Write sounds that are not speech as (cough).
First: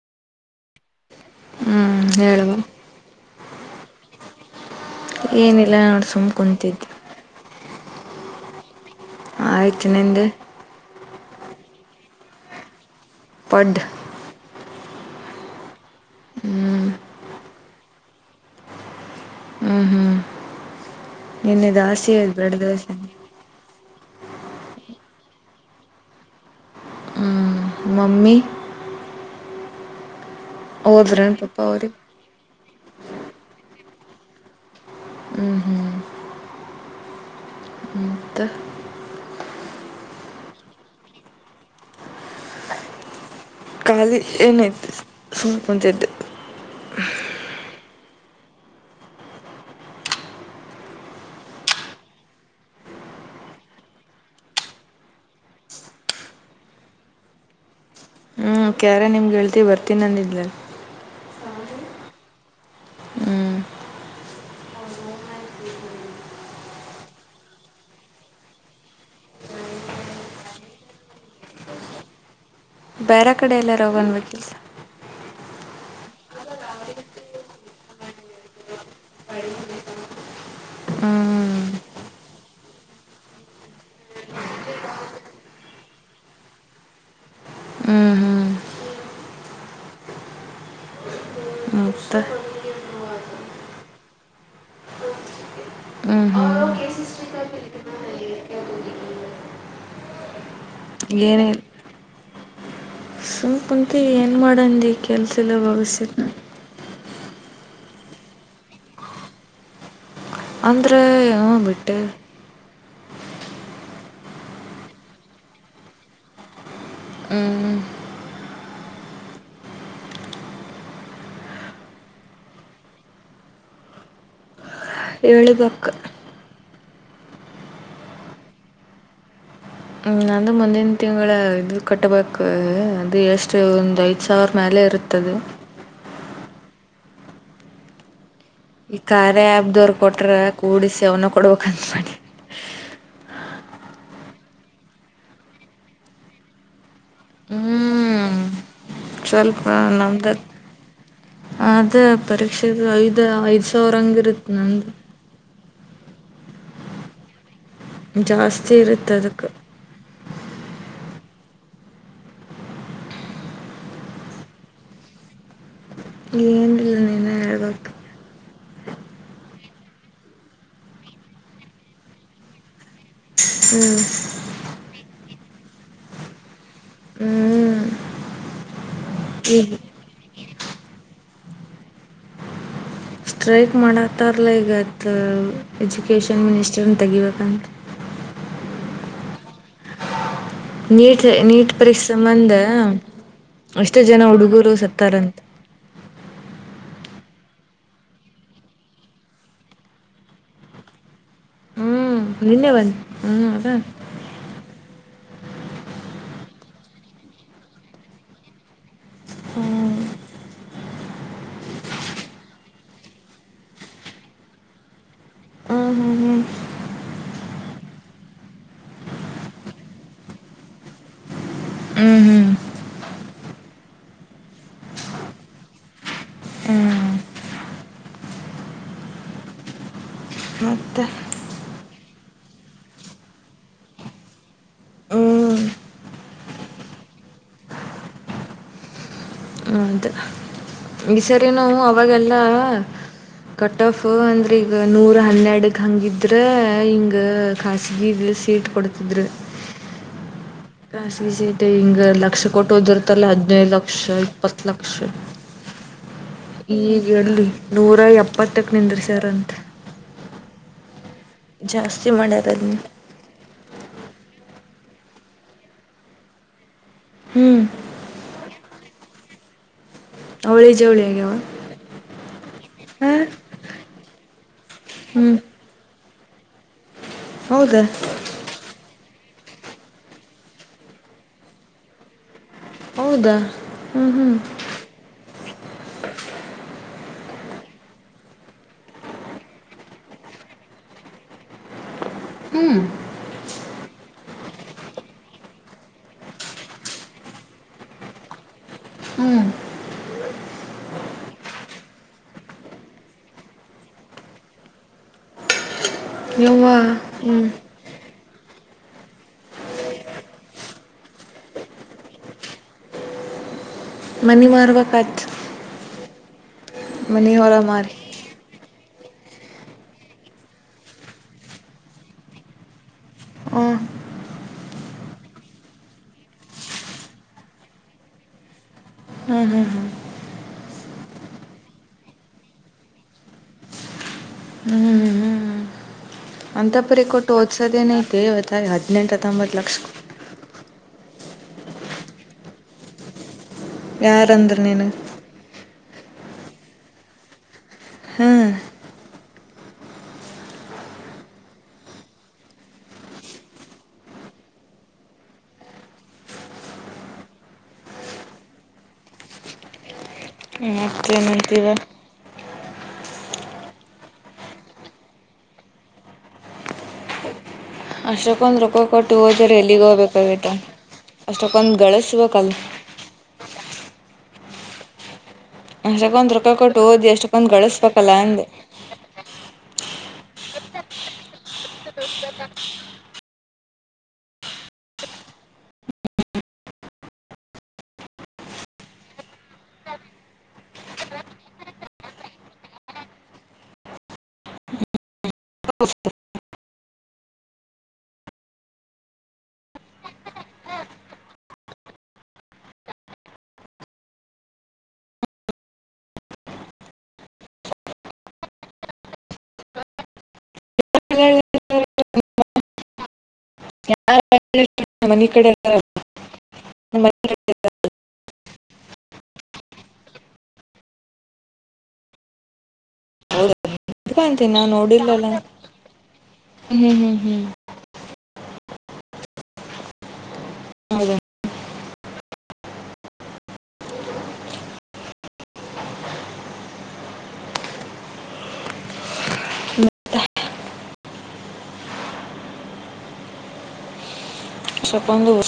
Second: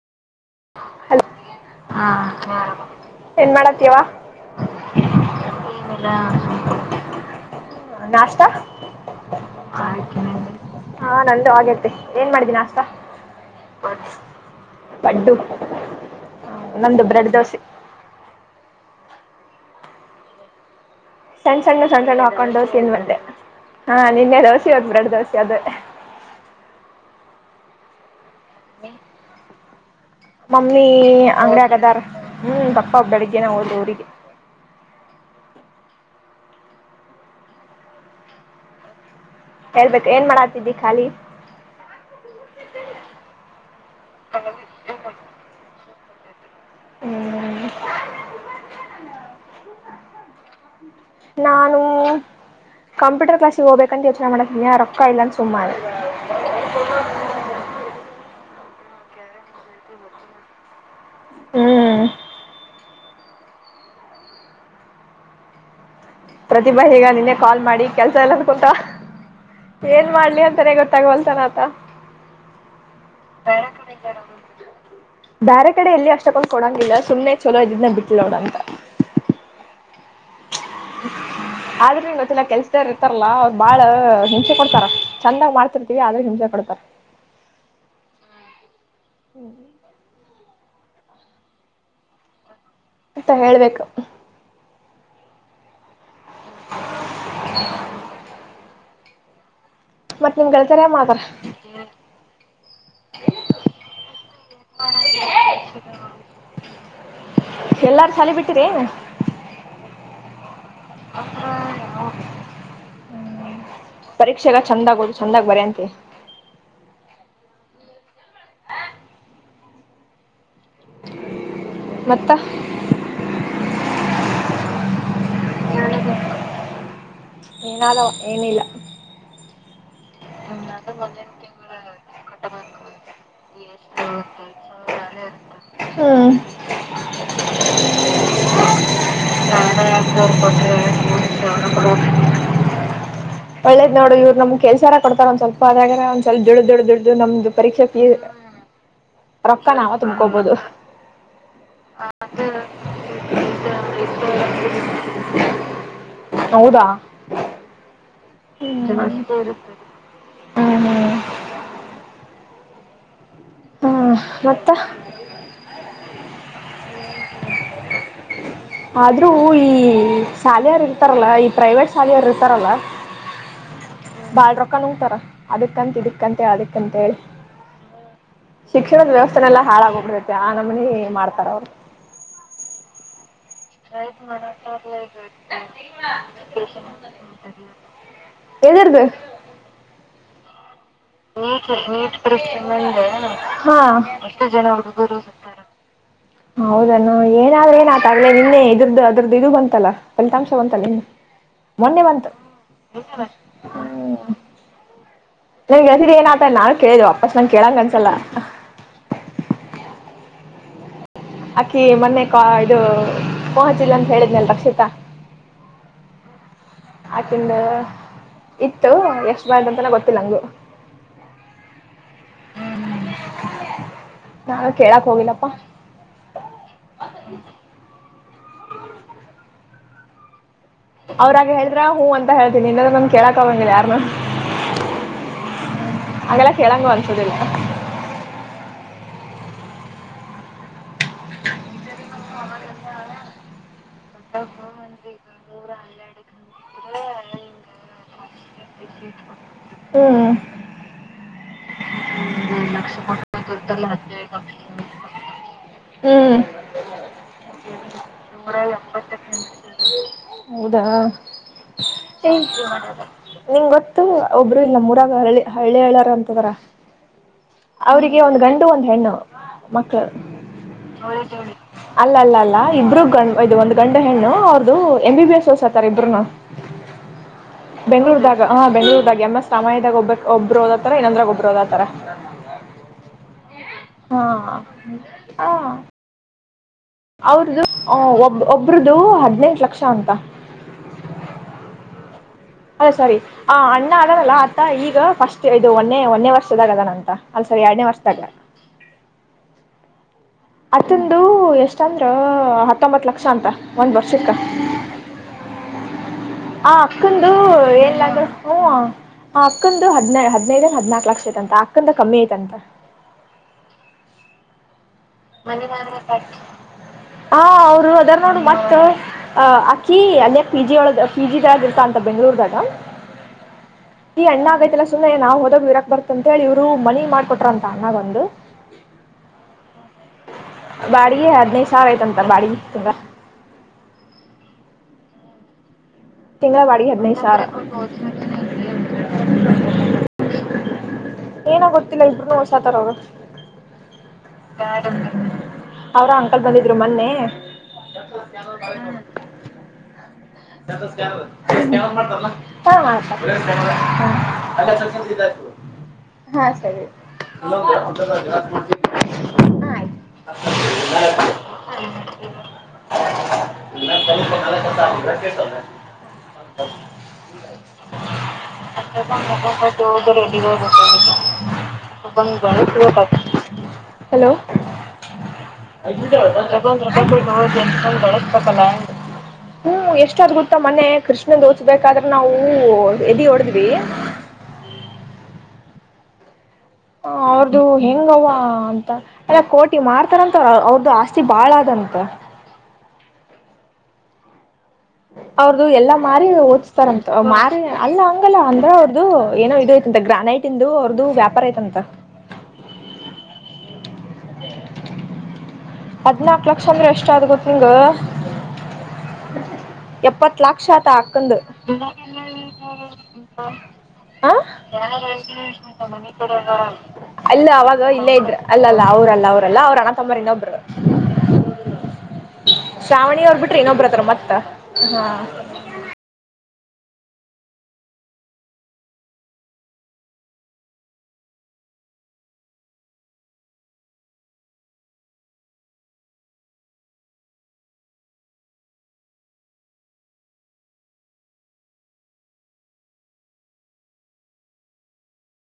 Hello ಹ್ಮ್ ಹಾ ಹೇಳುವ ಹಾ ಏನ್ ಮಾಡತಿವಾ. ಏನಿಲ್ಲ ನೋಡಿ ಸುಮ್ ಕುತಿದ್ದ್. ನಾಷ್ಟ ಆಯ್ತು ಅಯ್ತ್ ನಿಂದು ನಿಂದ್. ಹಾ ನಂದು ಆಗೇತಿ ಏನ್ ಮಾಡಿದ್ದೀ ನಾಷ್ಟ. ಪಡ್ ಪಡ್ಡು ಹ್ಮ್. ನಂದು ಬ್ರೆಡ್ ದೋಸಿ ಹ್ಮ್ ಹ ಸಣ್ಣ ಸಣ್ಣು ಸಣ್ಣ ಸಣ್ಣು ಹಾಕೊಂಡ ಹೊಕ್ಕಿನಿ ಮತ್ತೆ ಹಾ ನಿನ್ನೆ ದೋಸೆ ಇವತ್ತ ಬ್ರೆಡ್ ದೋಸೆ ಅದೇ ಮಮ್ಮಿ ಮಮ್ಮಿ ಮಮ್ಮಿ ಹೋದ್ರೇನು ಪಪ್ಪ ಅಂಗ್ಡ್ಯಾಗ್ ಅವ್ರಿಗೆ ಅದಾರ್ ಹ್ಮ್ ಪಪ್ಪ ಬೆಳಗ್ಗೆನ ಹೋದ್ರ ಊರಿಗಿ ಹ್ಮ್ ಹ ಹೇಳ್ಬೇಕ ಏನ್ ಮಾಡಾತಿದ್ದಿ ಖಾಲಿ ಖಾಲಿ ಏನೈತ ಸುಮ್ ಕುಂತಿದ್ಯ ಹ್ಮ್ ನಾನು ಕಂಪ್ಯೂಟರ್ ಕ್ಲಾಸಿಗ ಹೋಗಬೇಕಂತ ಯೋಚನೆ ಮಾಡಾತಿದ್ದನ್ಯಾ ರೊಕ್ಕಾ ಇಲ್ಲಂತ ಸುಮ್ನಾದನಿ (unintelligible) ಹ್ಮ ಅಕಿಯಾರ್ ನಿಮ್ ಗೆಳತಿ ಬರ್ತೀನ ಅಂದಿದ್ಲಲ ಹ್ಮ್ ಹ್ಮ್ ಪ್ರತಿಭಾ ಹೇಳ್ಯಾಳ್ ನಿನ್ನೆ ಕಾಲ್ ಮಾಡಿ ಕೆಲ್ಸಾ ಇಲ್ಲ ಅಂತ ಕುಂತಾಳ್ ಏನ್ ಮಾಡ್ಲಿ ಅಂತಾನೇ ಗೊತ್ತಾಗವಲ್ತ ಅನಾತಾಳ ಬೇರೆ ಕಡೆ ಎಲ್ಲಾರ ಹೋಗನ್ಬೇಕಿಲ್ಲ (unintelligible) ಬ್ಯಾರೆ ಕಡೆ ಎಲ್ಲಿ ಅಷ್ಟೊಕ್ಕೊಂಡ್ ಕೊಡಂಗಿಲ್ಲ ಸುಮ್ಮನೆ ಚೊಲೋ ಇದ್ದದ್ನ ಬಿಟ್ಟಲ ನೋಡ್ ಅಂತ ಹ್ಮ್ ಆದ್ರು ಇನ್ನೊಂದಲ ಕೆಲ್ಸ್ ರ್ ಇರ್ತಾರಲ್ಲ ಅವ್ರ ಬಾಳ ಹಿಂಸೆ ಕೊಡ್ತಾರ ಚಂದಂಗ ಮಾಡ್ತಿರ್ತಿವಿ ಆದ್ರು ಹಿಂಸೆ ಕೊಡ್ತಾರ ಹ್ಮ್ ಹ್ಮ್ ಹ್ಮ್ ಮತ್ತ ಮತ್ತ ಹೇಳ್ಬೇಕ ಹ್ಮ್ ಹ್ಮ್ (inaudible) ಮತ್ತ್ ನಿಮ್ ಗೆಳೆತ್ಯಾರ್ ಏನ್ಮಾಡಾತಾರ. ಏನಿಲ್ಲ ಸುಮ್ ಕುಂತಿ ಏನ್ ಮಾಡಂದಿ ಕೆಲ್ಸ ಇಲ್ಲ ಬಗಸಿಲ್ಲ ಎಲ್ಲಾರ ಸಾಲಿ ಬಿಟ್ಟಿರೆನ್ ಅಂದ್ರ ಹ ಬಿಟ್ಟೆವಿ ಹ್ಮ ಪರೀಕ್ಷೆಗ ಚಂದಗ ಓದು ಚಂದಾಗ್ ಬರೆಂತಿ ಹ್ಮ್ ಹ್ಮ ಮತ್ತ ಹೇಳಿಬೇಕ ಏನಾದವಾ ಏನಇಲ್ಲ. ಹ್ಮ ನಂದು ಮುಂದಿನ ತಿಂಗಳ ಇದು ಕಟ್ಟಬೇಕ ಅದು ಎಷ್ಟ ಒಂದ ಐದು ಸಾವಿರ ಮ್ಯಾಲೆ ಇರುತ್ತದ ಹ್ಮ್ ಈ ಕಾರ್ಯ ಆ್ಯಪ್ದವ್ರು ಕೊಟ್ರೆ ಕೂಡಿಸಿ ಅವನ್ನ ಕೊಡ್ಬೇಕಂತ ಮಾಡಿ (unintelligible) ಒಳ್ಳೇದ ನೋಡ್ ಇವ್ರ ನಮ್ಗ ಕೆಲ್ಸಾರ ಕೊಡ್ತಾರ ಒಂದ ಸ್ವಲ್ಪ ಅದ್ರಾಗರ ಒಂದ ಸ್ವಲ್ಪ ದುಡುದ ದುಡುದ ದುಡುದ ನಮ್ಮ ಪರೀಕ್ಷೆ ಫೀ ಹ್ಞೂ ರೊಕ್ಕಾ ನಾವ ತುಂಬಕೋಬೋದು ಆದ ಪರೀಕ್ಷೆದ ಐದ್ ಐದ್ ಸಾವಿರಂಗ ಇರತ್ತ ನಂದು ಹೌದಾ ಜಾಸ್ತಿ ಇರುತ್ತೆ ಅದಕ್ಕೆ ಹ್ಮ್ ಹ್ಮ್ ಹ್ಮ್ ಮತ್ತ. ಏನ್ರಿ. ನೀನೇ ಹೇಳ್ಬೇಕ್ ಆದ್ರೂ ಈ ಸಾಲಿಯರ್ ಇರ್ತಾರಲ್ಲ ಈ ಪ್ರೈವೇಟ್ ಸಾಲಿಯರ್ ಇರ್ತಾರಲ್ಲ. (unintelligible) ಬಾಳ್ ರೊಕ್ಕ ಹೋಗ್ತಾರ ಅದಕ್ಂತ ಇದಿ ಅಂತ ಹೇಳಿ ಅದಕ್ಕಂತ ಹೇಳಿ. ಹ್ಞೂ ಶಿಕ್ಷಣದ ವ್ಯವಸ್ಥೆನೆೆಲ್ಲಾ ಈಗ ಹಾಳಾಗೋಗ್ಬಿಡೈತಿ ಆ ನಮನಿ ಮಾಡ್ತಾರ ಅವ್ರು. Strike ಮಾಡತ್ತಾರಲ ಈಗತ್ತು education ಮಿನಿಸ್ಟರ್ನ ತೆಗಿಬೇಕಂತ. ಇದುರ್ದು (unintelligible) ನೀ ನೀಟ್ ಪರೀಕ್ಷೆ ಬಂದ್ರೆ ಹಾ ಎಷ್ಟೋ ಎಷ್ಟು ಜನ ಹುಡುಗರು ಹುಡ್ಗರು ಸತ್ತಾರಂತ ಸಿಗ್ತರೆ. ಹೌದ ನ ಏನಾದ್ರೆ ನ್ ಆತಗ್ಲಲೆ ನಿನ್ನೆ ಇದ್ರದು ಅದ್ರದ್ದ ಇದು ಬಂತಲ್ಲ. ಫಲಿತಾಂಶ ಬಂತಲ್ಲ ಮೊನ್ನೆ ಬಂತು. ಹ್ಮ (unintelligible) ನಂಗೆದಿದಿ ಏನ ಆತಲ್ಲ ನಾನು ಕೇಳಿದೆ ವಾಪಸ್ ನಂಗೆ ಕೇಳಾಕ್ ಅನ್ಸಲ್ಲ. ಹ್ಮ್ ಅಕ್ಕಿ ಮೊನ್ನೆ ಕ ಇದು ಪೋಹಚಿಲ್ಲ ಅಂತ ಹೇಳಿದ್ನಲ್ ರಕ್ಷಿತಾ. ಹ್ಮ್ ಹ್ಮ್ ಹ್ಮ್ ಆಕಿಂದ ಇತ್ತು ಎಷ್ಟ ಬಾರ್ದ ಅಂತನ ಗೊತ್ತಿಲ್ಲ ನಂಗು. ಹ್ಮ್ ಹ್ಮ್ ಹ್ಮ್ (inaudible) ನಾವ್ ಕೇಳಕ್ ಹೋಗಿಲ್ಲಪ್ಪಾ. ಹ್ಮ್ ಮತ್ತೆ ಅವ್ರಾಗ ಹೇಳಿದ್ರ ಹೂ ಅಂತ ಹೇಳ್ತೀನಿ ಇಲ್ಲಂದ್ರೆ ನಮ್ ಕೇಳಕೆ ಹೋಗಗಿಂಲ್ಲ ಯಾರ್ನು. ಹ್ಮ್ ಹಾಗೆಲ್ಲ ಕೇಳಂಗ ಅನ್ಸೋದಿಲ್ಲ. ಹೌದು ಈ ಸರಿನು ಅವಾಗೆಲ್ಲ. ಕಟ್ ಆಫ್ ಅಂದ್ರೆ ಈಗ ನೂರ ಹನ್ನೆರಡಕ್ ಹಂಗಿದ್ರೆ ಹಿಂಗ ಖಾಸಗಿಲ್ಲಿ ಸೀಟ್ ಕೊಡ್ತಿದ್ರು. ಹ್ಮ ಖಾಸಗಿ ಸಿಟ್ ಹಿಂಗ ಲಕ್ಷ ಕೊಟ್ಟು ಹದಿರ್ತಲ್ಲ ಹದ್ನೈದು ಲಕ್ಷ ಇಪ್ಪತ್ಲಕ್ಷ. ಹ್ಮ್ ಈಗ ಎಲ್ಲಿ ನೂರ ಎಪ್ಪತ್ತಕ್ ನಿಂದ್ರಿಸ್ಯಾರಂತೆ. ಹೌದಾ ಜಾಸ್ತಿ ಮಾಡ್ಯಾರ ಅದನ್ನ (unintelligible) ನಿಂಗ್ ಗೊತ್ತು ಒಬ್ರು ಇಲ್ಲ ಮೂರಾಗ ಹಳ್ಳಿ ಹಳ್ಳಿ ಹಳ್ಳಾರ ಅಂತದರ. ಹ್ಞೂ ಅವ್ರಿಗೆ ಒಂದು ಗಂಡು ಒಂದ್ ಹೆಣ್ಣು. ಮಕ್ಳ. ಅವಳಿ ಜವಳಿ ಆಗ್ಯವ. ಅಲ್ಲ ಅಲ್ಲ ಅಲ್ಲ ಇಬ್ರು ಒಂದ್ ಗಂಡ ಹೆಣ್ಣು ಅವ್ರ್ದು ಎಂ ಬಿ ಹ್ಞೂ ಎಸ್. ಸೋಸತಾರೆ ಇಬ್ಬರುನು ಹೌದಾ ಬೆಂಗಳೂರು ದಾಟ್ ಹಾ ಬೆಂಗಳೂದಾಗ ಎಂ ಎಸ್ ರಾಮಾಯದಾಗ ಒಬ್ ಒಬ್ರು ಓದತರ ಇನ್ನೊಂದ್ರಾಗ ಒಬ್ರು ಓದತರ. ಹೌದಾ ಹ್ಮ್ ಹ್ಮ್. ಹ (inaudible) ಅವ್ರದು ಒಬ್ ಒಬ್ರದು ಹದ್ನೆಂಟ್ ಲಕ್ಷ ಅಂತ. ಹ್ಮ್ ಅದ ಸರಿ. ಆ ಅಣ್ಣ ಅದರಲ್ಲ ಆತ್ತ ಈಗ ಫಸ್ಟ್ ಇದು ಒನ್ನೆ ಒನೇ ವರ್ಷದಾಗ ಅದಾನ ಅಂತ ಅಲ ಸಾರಿ ಎರಡ್ನೇ ವರ್ಷದಾಗ. ಹ್ಮ್ (inaudible) ಅತ್ತಂದು ಎಷ್ಟಂದ್ರ ಹತ್ತೊಂಬತ್ತು ಲಕ್ಷ ಅಂತ ಒಂದ್ ವರ್ಷಕ್ಕ. ಆ ಯವ್ವಾ ಅಕ್ಕಂದು ಹ್ಞೂ ಏನ್ಲ ಅಂದ್ರು ಹ. ಆ ಅಕ್ಕಂದು ಹದ್ ಹದಿನೈದ್ ಹದ್ನಾಲ್ಕ್ ಲಕ್ಷ ಐತ ಅಂತ ಅಕ್ಕಂದ ಕಮ್ಮಿ ಐತಂತ. ಮನಿಮಾರ್ ಬೇಕತ್ ಮನಿ ಮಾರ್ ಬೇಕಿತ್ ಹ ಹೊಲ ಅವ್ರು ಮಾರಿ ಅದಾರ್ ನೋಡು ಮತ್ತ. ಅ ಅಕಿ ಅಲ್ಲೆ ಪಿ ಜಿ ಒಳಗ್ ಪಿ ಜಿ ದಾಗ ಇರ್ತಾ ಅಂತ ಬೆಂಗ್ಳೂರ್ದಾಗ. ಹ್ಮ (inaudible) ದಿ ಅಣ್ಣ ಆಗೈತಿಲ್ಲ ಸುಮನೆ ನಾ ಹೋದೋಗ್ ಇರಕ್ ಬರ್ತ ಅಂತ ಹೇಳಿ ಇವರು ಮನಿ ಮಾಡ್ಕೊಟ್ರಂತ ಅಣ್ಣ ಬಂದು. ಹ್ಮ್ ಹ್ಮ್ ಹ್ಮ್ ಬಾಡಿಯ ಹದಿನೈದ್ ಸಾವ್ರ ಆಯ್ತಂತ ಬಡ್ಗಿ ತುಂಬಾ. ಹ್ಮ್ ಹ್ಮ ಹ್ಮ್ ಹ್ಮ್ ತಿಂಗ್ಳಬಾಡಿಗೆ ಹದಿನೈದ್ ಸಾವ್ರ. ಓದ್ಸೋದೇನೈತಿ ಇವತ್ತ ಹದಿನೆಂಟು ಹತ್ತೊಂಬತ್ತು ಲಕ್ಷ ಏನೋ ಗೊತ್ತಿಲ್ಲ ಇಬ್ರುೂ ಹೊಸಾತರ ಅವ್ರು. ಯಾರಂದ್ರ ಬೇಡ ನೀನು ಅವ್ರ ಅಂಕಲ್ ಬಂದಿದ್ರು ಮೊನ್ನೆ. ಹ್ಮ್ ಹ್ಮ (unintelligible) (unintelligible) ತಮಾಷೆ (unintelligible) ಹಾ ಸರಿ ಹ (unintelligible) ಹ್ಮ ಮತ್ತೇ ಏನ್ ಅಂತೀರ. ಇಲ್ಲ (unintelligible) (unintelligible) ಅಷ್ಟಕ್ಕೊಂದು ರೊಕ್ಕ ಕೊಟ್ಟು ಓದಿದ್ರೆ ಎಲ್ಲಿಗೆ ಹೋಗ್ಬೇಕಾಗೈತೆ ಅಷ್ಟಕ್ಕೊಂದು ಗಳಿಸ್ಬೇಕಲ್ಲ (unintelligible) (unintelligible) (unintelligible) ಹಲೋ ಅಷ್ಟಕ್ಕೊಂದು ದೂಪಾಯ ರೊಕ್ಕ ಕೊಟ್ಟು ಓದಿ ಅಷ್ಟಕ್ಕೊಂದು ಗಳಿಸ್ಬೇಕಲ್ಲ ಅಂದೆ ಎಷ್ಟೊಂದಳಬೇಕಲ್ಲ. ಹ್ಮ ಎಷ್ಟಾದ್ ಗೊತ್ತಾ ಮನೆ ಕೃಷ್ಣೋಸಬೇಕಾದ್ರೆ ನಾವು ಎದಿ ಹೊಡದ್ವಿ. ಹ ಅದು ಹೆಂಗವ್ವ ಅಂತ. ಅಲ್ಲ ಕೋಟಿ ಮಾಡ್ತಾರಂತ ಅವ್ರ ಅವ್ರ್ದು ಆಸ್ತಿ ಬಾಳ ಅದಂತ. ಅವ್ರದ್ದು ಎಲ್ಲ ಮಾರಿ ಓದ್ತಾರಂತ ಮಾರಿ ಅಲ್ಲ ಹಂಗಲ್ಲ ಅಂದ್ರ ಅವ್ರದು ಏನೋ ಐತಂತೆ ಗ್ರಾನೈಟ್. ಇಂದು ಅವ್ರಾದು ವ್ಯಾಪಾರ ಐತಂತ. ಹದ್ನಾಕ್ ಲಕ್ಷ ಅಂದ್ರೆ ಎಷ್ಟಾದ್ ಗೊತ್ತ ನಿಂಗ ಎಪ್ಪತ್ ಲಕ್ಷ. ತಾಕಂದು. ಅ ಹ ಮನೆ ಕಡೆ ಅಲ್ಲ ಅವಾಗ ಇಲ್ಲೇ ಇದ್ರ ಅಲ್ಲಲ್ಲ ಅವ್ರಲ್ಲ ಅವ್ರಲ್ಲ ಅವ್ರ ಅಣ ತಮ್ಮರಿಂದ ಒಬ್ರು. (unintelligible) ಶ್ರಾವಣಿ ಅವ್ರು ಬಿಟ್ಟಿ ಏನೋಬ್ರು. ತೀ ನಾ ನೋಡಿಲಲ್ಲ ಹ್ಮ್ ಹ್ಮ್ ಹ್ಮ್. ಹೌದ (unintelligible)